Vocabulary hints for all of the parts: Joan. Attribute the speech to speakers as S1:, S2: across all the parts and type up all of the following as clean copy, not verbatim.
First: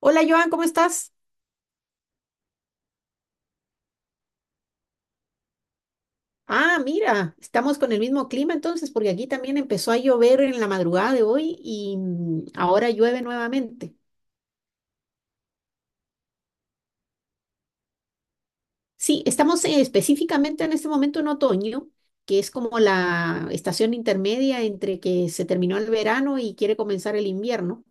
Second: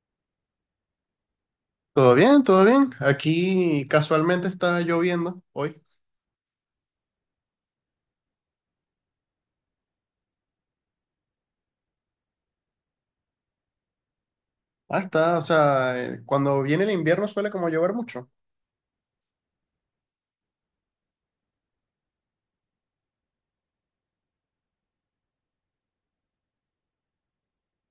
S1: Hola Joan, ¿cómo estás?
S2: Todo bien, todo bien. Aquí casualmente está lloviendo hoy.
S1: Ah, mira, estamos con el mismo clima entonces, porque aquí también empezó a llover en la madrugada de hoy y ahora llueve nuevamente.
S2: Ah, está, o sea, cuando viene el invierno suele como llover mucho.
S1: Sí, estamos específicamente en este momento en otoño, que es como la estación intermedia entre que se terminó el verano y quiere comenzar el invierno.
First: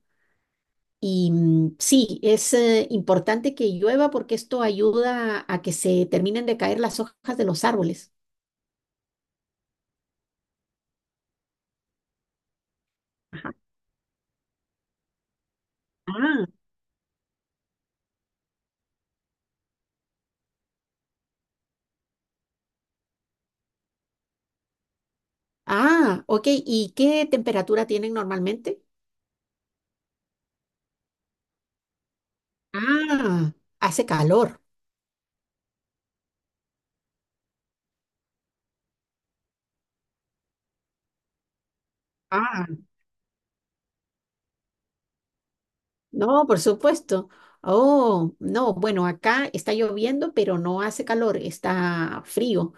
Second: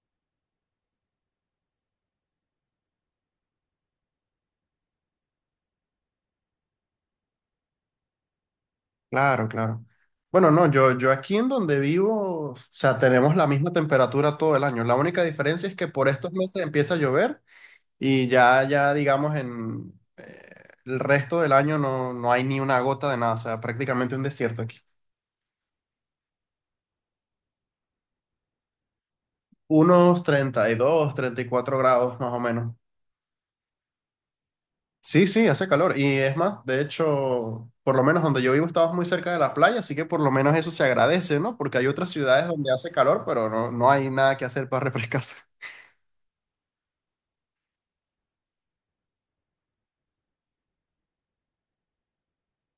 S1: Y sí, es importante que llueva porque esto ayuda a que se terminen de caer las hojas de los árboles.
S2: Claro, claro. Bueno, no, yo aquí en donde vivo, o sea, tenemos la
S1: Ajá.
S2: misma temperatura todo el año. La única diferencia es que por estos
S1: Ah,
S2: meses empieza a llover y ya, ya digamos, en el resto del año no, no hay ni una gota de nada, o sea, prácticamente un desierto aquí.
S1: ah, ok. ¿Y qué temperatura tienen normalmente?
S2: Unos treinta 32, 34 grados más o menos.
S1: Ah, hace calor.
S2: Sí, sí, hace calor. Y es más, de hecho, por lo menos donde yo vivo estabas muy cerca de la playa, así que por lo menos eso se agradece, ¿no? Porque hay otras ciudades
S1: Ah,
S2: donde hace calor, pero no, no hay nada que hacer para refrescarse.
S1: no, por supuesto. Oh, no, bueno, acá está lloviendo, pero no hace calor, está frío.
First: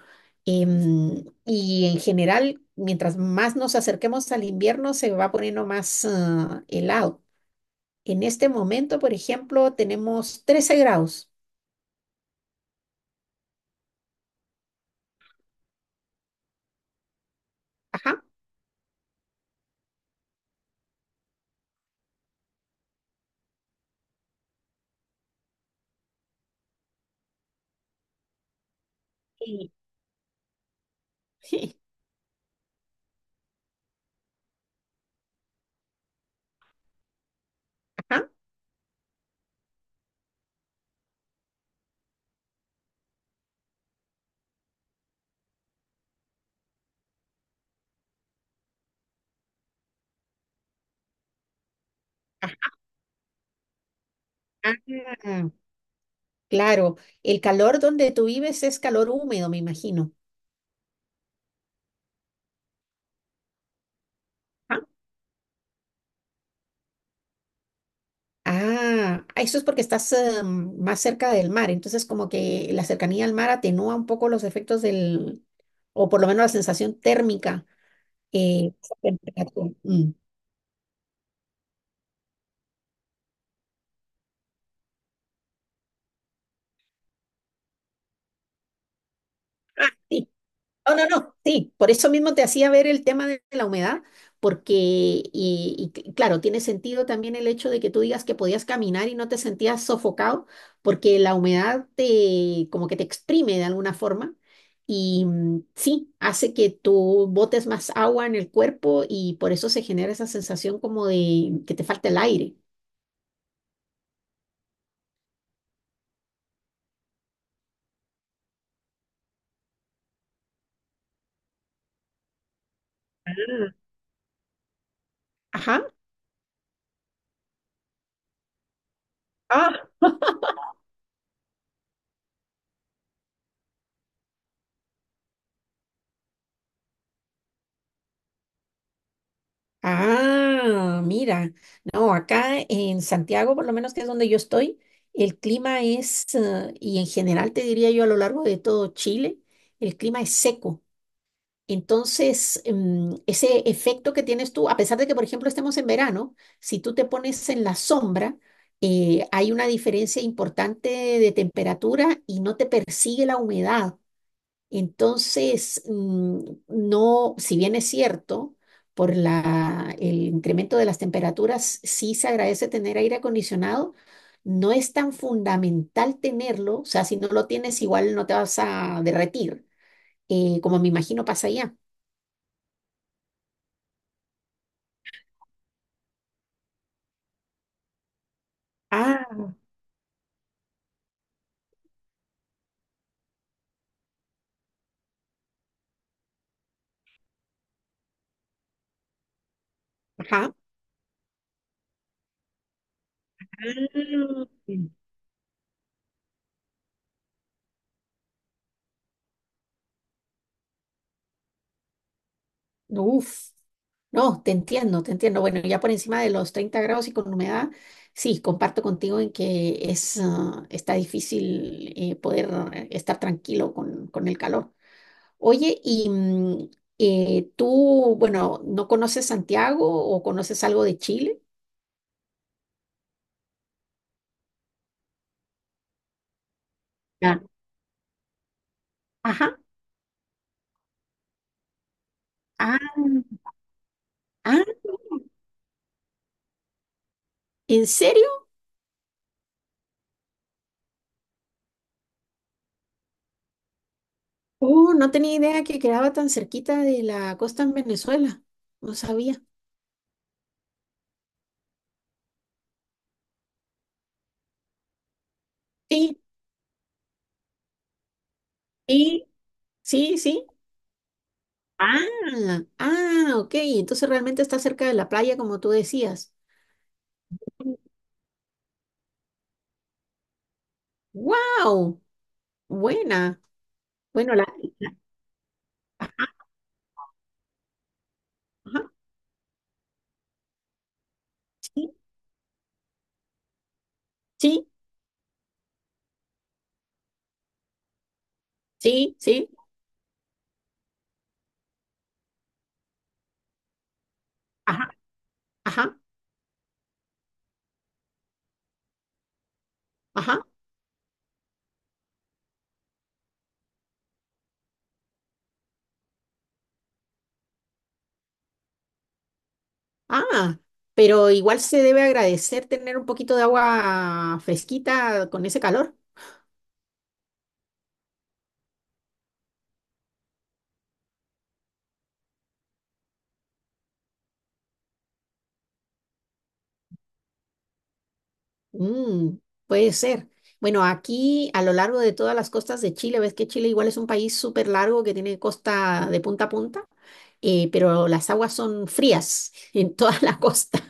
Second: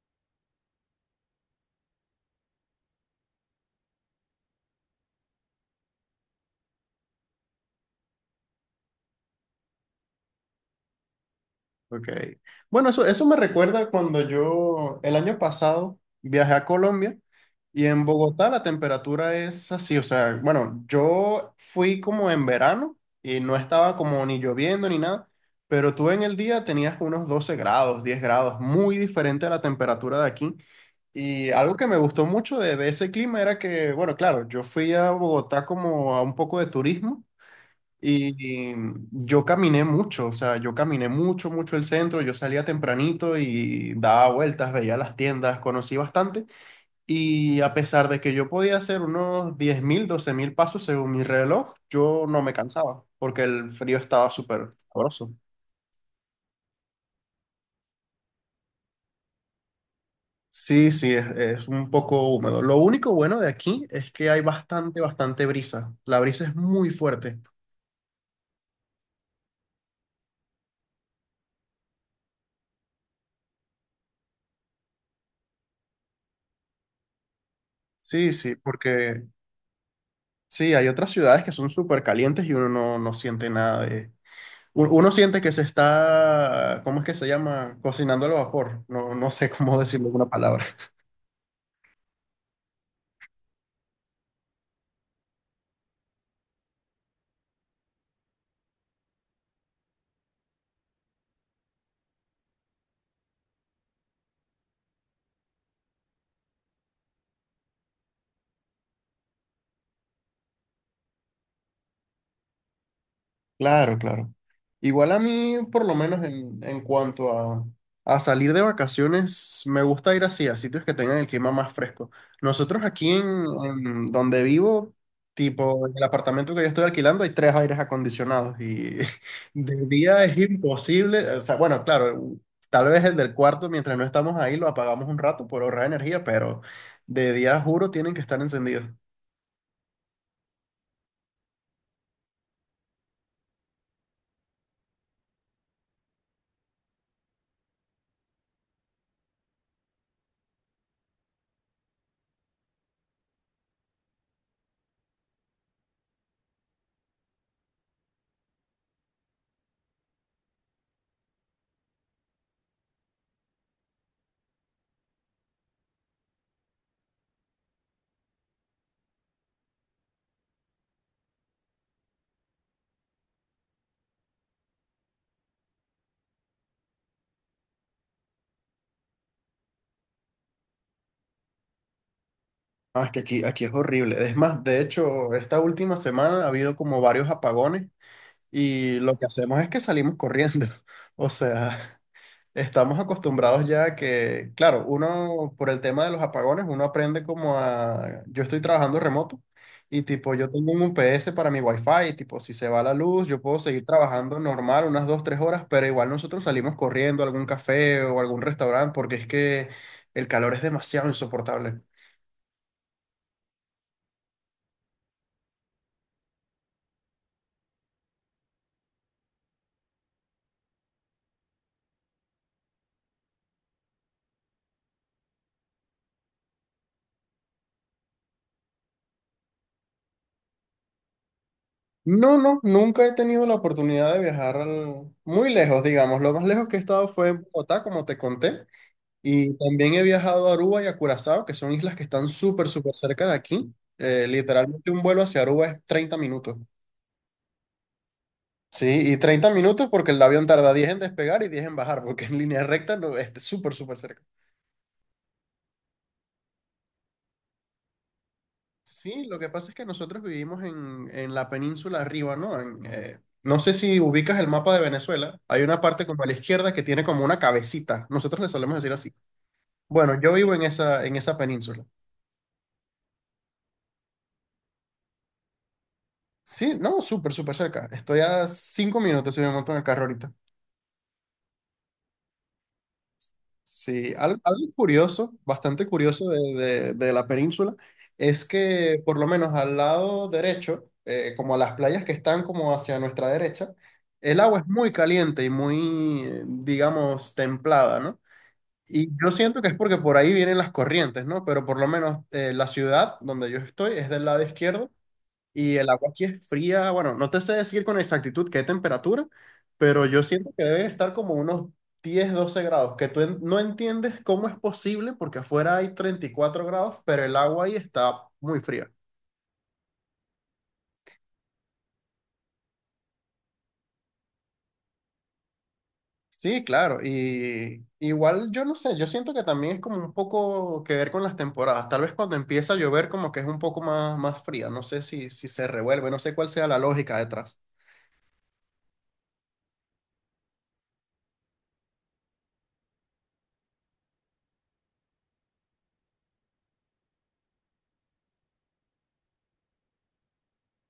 S1: Y en general, mientras más nos acerquemos al invierno, se va poniendo más ah, helado. En este momento, por ejemplo, tenemos 13 grados.
S2: Ok. Bueno, eso me recuerda cuando yo el año pasado viajé a Colombia y en
S1: Ajá.
S2: Bogotá la temperatura es así, o sea, bueno, yo fui como en verano y no estaba como ni lloviendo ni nada, pero tú en el día tenías unos 12 grados, 10 grados, muy diferente a la
S1: Sí.
S2: temperatura de aquí. Y algo
S1: Sí.
S2: que me gustó mucho de ese clima era que, bueno, claro, yo fui a Bogotá como a un poco de turismo.
S1: Ajá.
S2: Y yo caminé mucho, o sea, yo caminé mucho, mucho el centro, yo salía tempranito y daba vueltas, veía las tiendas, conocí bastante. Y a pesar de que yo podía hacer unos 10.000 12.000 pasos según mi reloj, yo no me cansaba porque el frío estaba súper sabroso.
S1: Ah, claro, el calor donde tú vives es calor húmedo, me imagino.
S2: Sí, sí, es un poco húmedo. Lo único bueno de aquí es que hay bastante, bastante brisa. La brisa es muy fuerte.
S1: Ah, ah, eso es porque estás más cerca del mar, entonces como que la cercanía al mar atenúa un poco los efectos del, o por lo menos la sensación térmica.
S2: Sí, sí,
S1: Eh, esa
S2: porque
S1: temperatura. Mm.
S2: sí, hay otras ciudades que son súper calientes y uno no, no siente nada de, uno siente que se está, ¿cómo es que se llama? Cocinando al vapor. No, no sé cómo decirlo en una
S1: Sí.
S2: palabra.
S1: No, no, no, sí, por eso mismo te hacía ver el tema de la humedad, porque, y, claro, tiene sentido también el hecho de que tú digas que podías caminar y no te sentías sofocado, porque la humedad te, como que te exprime de alguna forma, y sí, hace que tú botes más agua en el cuerpo y por eso se genera esa sensación como de que te falta el aire.
S2: Claro, claro. Igual a mí, por lo menos en cuanto a salir de vacaciones, me gusta ir así, a sitios que tengan el clima más fresco. Nosotros aquí en donde vivo, tipo
S1: Ajá.
S2: en el apartamento que yo estoy alquilando, hay tres aires acondicionados y de día es imposible. O sea, bueno, claro, tal vez el del cuarto, mientras no estamos ahí, lo apagamos un rato por ahorrar energía, pero de día, juro, tienen que estar encendidos.
S1: Ah, mira, no, acá en Santiago, por lo menos que es donde yo estoy, el clima es, y en general te diría yo a lo largo de todo Chile, el clima es seco. Entonces, ese efecto que tienes tú, a pesar de que, por ejemplo, estemos en verano, si tú te pones en la sombra, hay una diferencia importante de temperatura y no te persigue la humedad. Entonces, no, si bien es cierto, el incremento de las temperaturas sí se agradece tener aire acondicionado, no es tan fundamental tenerlo, o sea, si no lo tienes igual no te vas a derretir, como me imagino pasa allá.
S2: Ah, es que aquí, aquí es horrible. Es más, de hecho, esta última semana ha habido como varios apagones y lo que
S1: Ah,
S2: hacemos es que salimos corriendo. O sea, estamos acostumbrados ya a que, claro, uno por el tema de los apagones, uno aprende como a... Yo estoy trabajando remoto y tipo, yo
S1: ajá.
S2: tengo un UPS para mi Wi-Fi y tipo, si se va la luz, yo puedo seguir trabajando
S1: Ah,
S2: normal unas 2, 3 horas, pero igual nosotros salimos corriendo a algún café o algún restaurante porque es que el calor es demasiado insoportable.
S1: uf, no, te entiendo, te entiendo. Bueno, ya por encima de los 30 grados y con humedad, sí, comparto contigo en que es, ah, está difícil poder estar tranquilo con el calor. Oye, y tú, bueno, ¿no conoces Santiago o conoces algo de Chile?
S2: No, no, nunca he tenido la oportunidad de viajar muy lejos, digamos. Lo más lejos que he estado fue
S1: Ya.
S2: en Bogotá, como te conté, y
S1: Ajá.
S2: también he viajado a Aruba y a Curazao, que son islas que están súper,
S1: Ah,
S2: súper cerca de aquí.
S1: ah,
S2: Literalmente un vuelo hacia Aruba es 30 minutos.
S1: ¿en serio?
S2: Sí, y 30 minutos porque el avión tarda 10 en despegar y 10 en bajar, porque en línea recta no, es súper, súper cerca.
S1: Oh, no tenía idea que quedaba tan cerquita de la costa en Venezuela. No
S2: Sí, lo
S1: sabía.
S2: que pasa es que nosotros vivimos en la península arriba, ¿no? En, no sé si ubicas el mapa de Venezuela. Hay una parte
S1: Sí,
S2: como a la izquierda que tiene como una cabecita. Nosotros le solemos decir así.
S1: sí, sí,
S2: Bueno, yo
S1: sí.
S2: vivo en esa península.
S1: Ah, ah, ok. Entonces realmente está cerca de la playa, como tú decías.
S2: Sí, no, súper, súper cerca. Estoy a 5 minutos si me monto en el carro ahorita.
S1: ¡Wow! Buena.
S2: Sí,
S1: Bueno, la,
S2: algo
S1: la-
S2: curioso, bastante curioso
S1: ajá,
S2: de la península, es
S1: ajá,
S2: que por lo menos al lado derecho, como las
S1: sí,
S2: playas que están como hacia nuestra derecha, el agua es
S1: sí,
S2: muy caliente y muy, digamos, templada, ¿no? Y
S1: sí,
S2: yo
S1: sí,
S2: siento que es porque por ahí vienen las corrientes, ¿no? Pero por lo menos la ciudad donde yo estoy es del lado
S1: ajá,
S2: izquierdo y el
S1: ajá,
S2: agua aquí es fría, bueno, no te sé decir con exactitud qué temperatura, pero yo
S1: ajá.
S2: siento que debe estar como unos 10 12 grados, que tú en- no entiendes cómo es posible porque afuera hay 34 grados, pero el agua ahí está muy fría.
S1: Ah, pero igual se debe agradecer tener un poquito de agua fresquita con ese calor.
S2: Sí, claro, y igual yo no sé, yo siento que también es como un poco que ver con las temporadas, tal vez cuando empieza a llover como que es un poco más, más fría, no sé si se revuelve, no sé cuál sea la lógica detrás.
S1: Mm, puede ser. Bueno, aquí a lo largo de todas las costas de Chile, ves que Chile igual es un país súper largo que tiene costa de punta a punta. Eh, pero las aguas son frías en toda la costa,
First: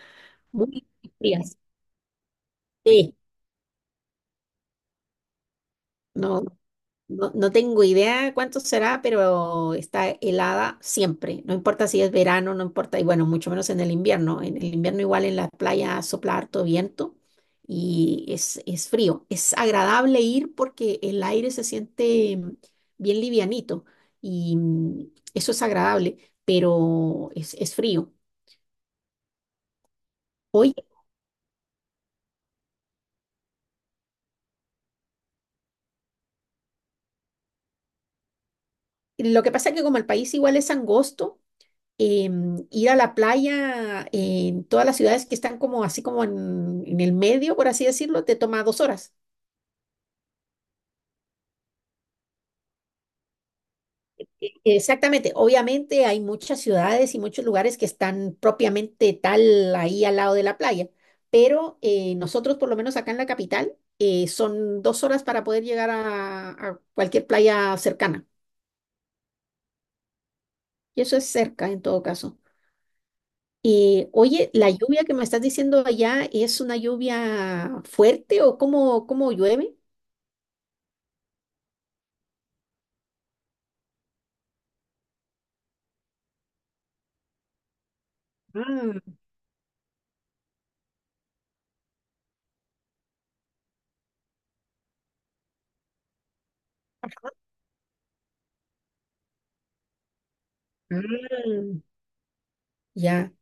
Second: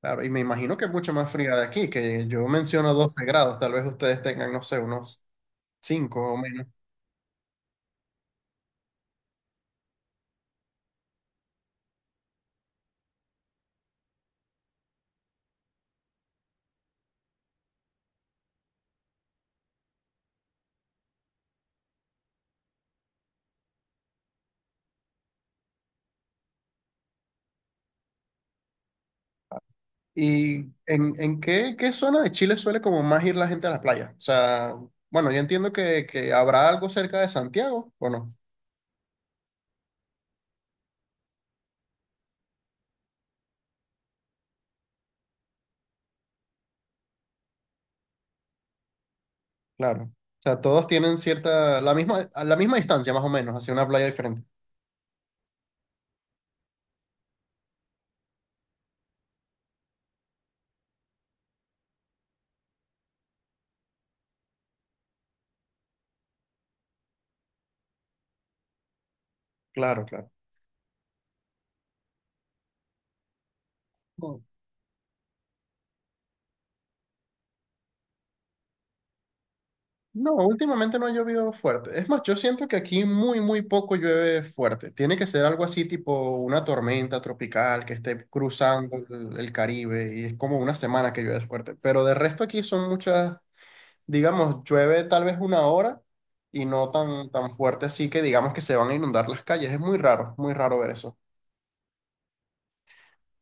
S2: Claro, y me imagino que
S1: muy
S2: es mucho más fría
S1: frías.
S2: de aquí, que yo menciono
S1: Sí,
S2: 12 grados, tal vez ustedes tengan, no sé, unos 5 o
S1: no,
S2: menos.
S1: no, no tengo idea cuánto será, pero está helada siempre, no importa si es verano, no importa, y bueno, mucho menos en el invierno. En el invierno igual en la playa sopla harto viento y es frío. Es agradable ir porque el aire se siente bien livianito y eso es agradable, pero es frío.
S2: ¿Y
S1: Hoy
S2: en qué, qué zona de Chile suele como más ir la gente a la playa? O sea, bueno, yo entiendo que habrá algo cerca de Santiago, ¿o no?
S1: lo que pasa es que como el país igual es angosto, ir a la playa en todas las ciudades que están como así como en el medio, por así decirlo, te toma 2 horas.
S2: Claro. O sea, todos tienen cierta, la misma, a la misma distancia más o menos, hacia una playa diferente.
S1: Exactamente, obviamente hay muchas ciudades y muchos lugares que están propiamente tal ahí al lado de la playa, pero nosotros por lo menos acá en la capital son 2 horas para poder llegar a cualquier playa cercana.
S2: Claro,
S1: Y eso es cerca en todo caso. Y
S2: claro.
S1: oye, la lluvia que me estás diciendo allá, ¿es una lluvia fuerte o cómo, cómo llueve?
S2: No, últimamente no ha llovido fuerte. Es más, yo siento que aquí muy, muy poco llueve fuerte. Tiene que ser algo así tipo una tormenta tropical que esté cruzando
S1: Ah,
S2: el Caribe y es como una semana que llueve fuerte. Pero de resto aquí son muchas, digamos, llueve tal vez una hora y no tan, tan fuerte así que digamos que se van a inundar las calles. Es muy raro ver eso.
S1: ah, ya,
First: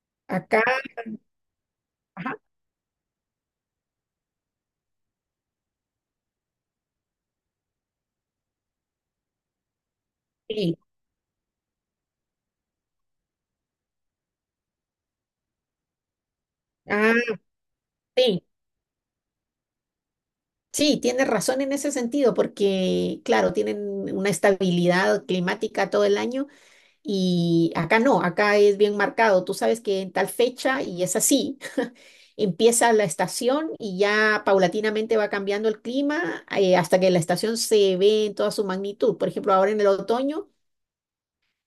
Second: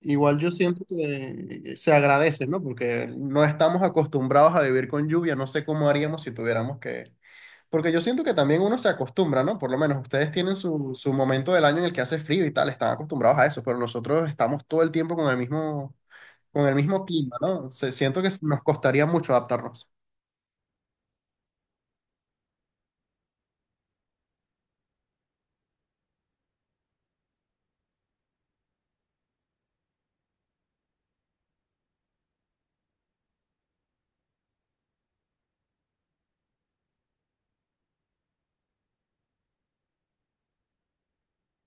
S2: Igual yo
S1: acá,
S2: siento que se
S1: ajá.
S2: agradece, ¿no? Porque no estamos acostumbrados a vivir con lluvia. No sé cómo haríamos si tuviéramos que. Porque yo siento que también uno se acostumbra, ¿no? Por lo menos ustedes tienen
S1: Sí.
S2: su momento del año en el que hace frío y tal, están acostumbrados a eso, pero nosotros estamos todo el tiempo con el mismo
S1: Ah,
S2: clima, ¿no? Siento que
S1: sí.
S2: nos costaría mucho adaptarnos.
S1: Sí, tienes razón en ese sentido, porque claro, tienen una estabilidad climática todo el año y acá no, acá es bien marcado. Tú sabes que en tal fecha y es así, empieza la estación y ya paulatinamente va cambiando el clima hasta que la estación se ve en toda su magnitud. Por ejemplo, ahora en el otoño,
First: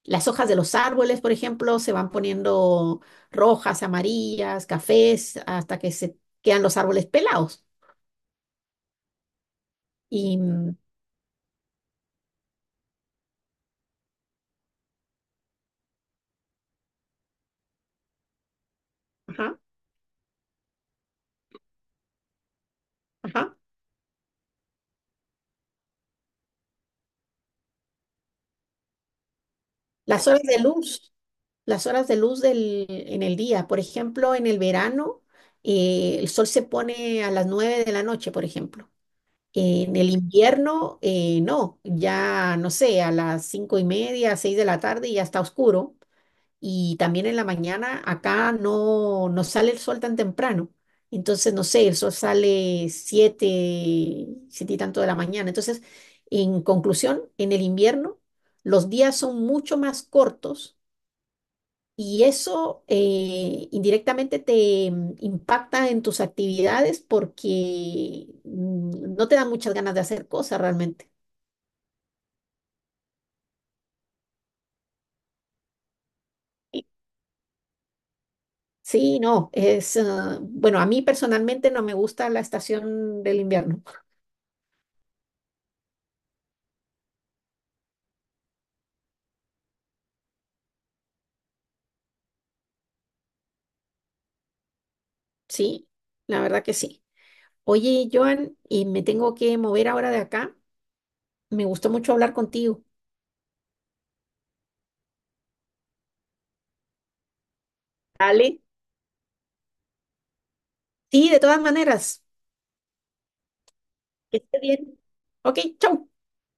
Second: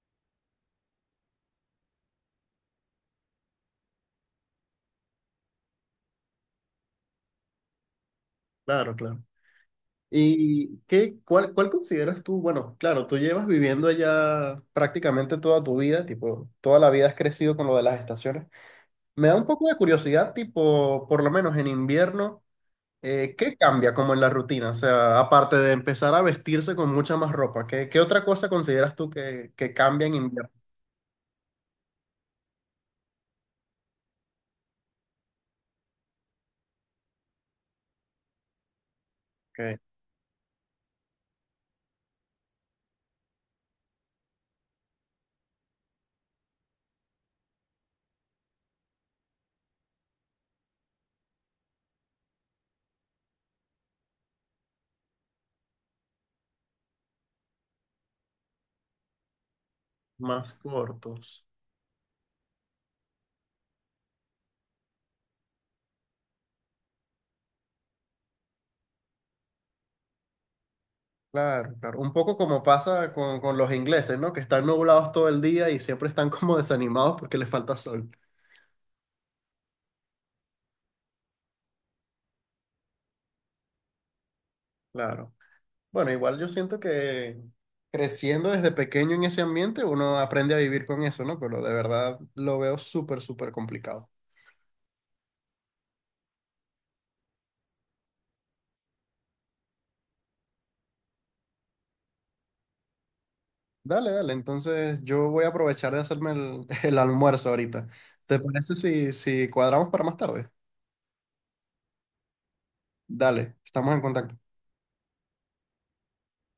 S1: las hojas de los árboles, por ejemplo, se van poniendo rojas, amarillas, cafés, hasta que se quedan los árboles pelados.
S2: Claro, claro.
S1: Y
S2: ¿Y qué, cuál consideras tú? Bueno, claro, tú llevas viviendo allá prácticamente toda tu vida, tipo, toda la vida has crecido con lo de las estaciones. Me da un
S1: ajá,
S2: poco de curiosidad, tipo, por lo menos en invierno.
S1: ajá.
S2: ¿Qué cambia como en la rutina? O sea, aparte de empezar a vestirse con mucha más ropa, ¿qué, otra cosa consideras tú que cambia en
S1: Las horas
S2: invierno?
S1: de luz, las horas de luz en el día. Por ejemplo, en el verano, el sol se pone a las 9 de la noche, por ejemplo.
S2: Que
S1: En el invierno, no, ya no sé, a las 5:30, 6 de la tarde ya está oscuro y también en la mañana acá no, no sale el sol tan temprano. Entonces, no sé, el sol sale 7, 7 y tanto de la mañana. Entonces, en conclusión, en el invierno los días son mucho más
S2: más
S1: cortos
S2: cortos.
S1: y eso indirectamente te impacta en tus actividades porque no te dan muchas ganas de hacer cosas realmente.
S2: Claro, claro. Un poco como pasa con los ingleses, ¿no? Que están nublados todo el día y siempre están como desanimados porque les falta sol.
S1: Sí, no, es, ah, bueno, a mí personalmente no me gusta la estación del invierno.
S2: Claro. Bueno, igual yo siento que creciendo desde pequeño en ese ambiente, uno aprende a vivir con eso, ¿no? Pero de verdad lo veo súper, súper complicado.
S1: Sí, la verdad que sí. Oye, Joan, y me tengo que mover ahora de acá. Me gustó mucho hablar contigo.
S2: Dale, dale. Entonces yo voy a aprovechar de hacerme el, el almuerzo ahorita. ¿Te
S1: Dale,
S2: parece si cuadramos para más tarde?
S1: sí, de todas maneras,
S2: Dale, estamos en contacto.
S1: que esté bien. Ok, chau.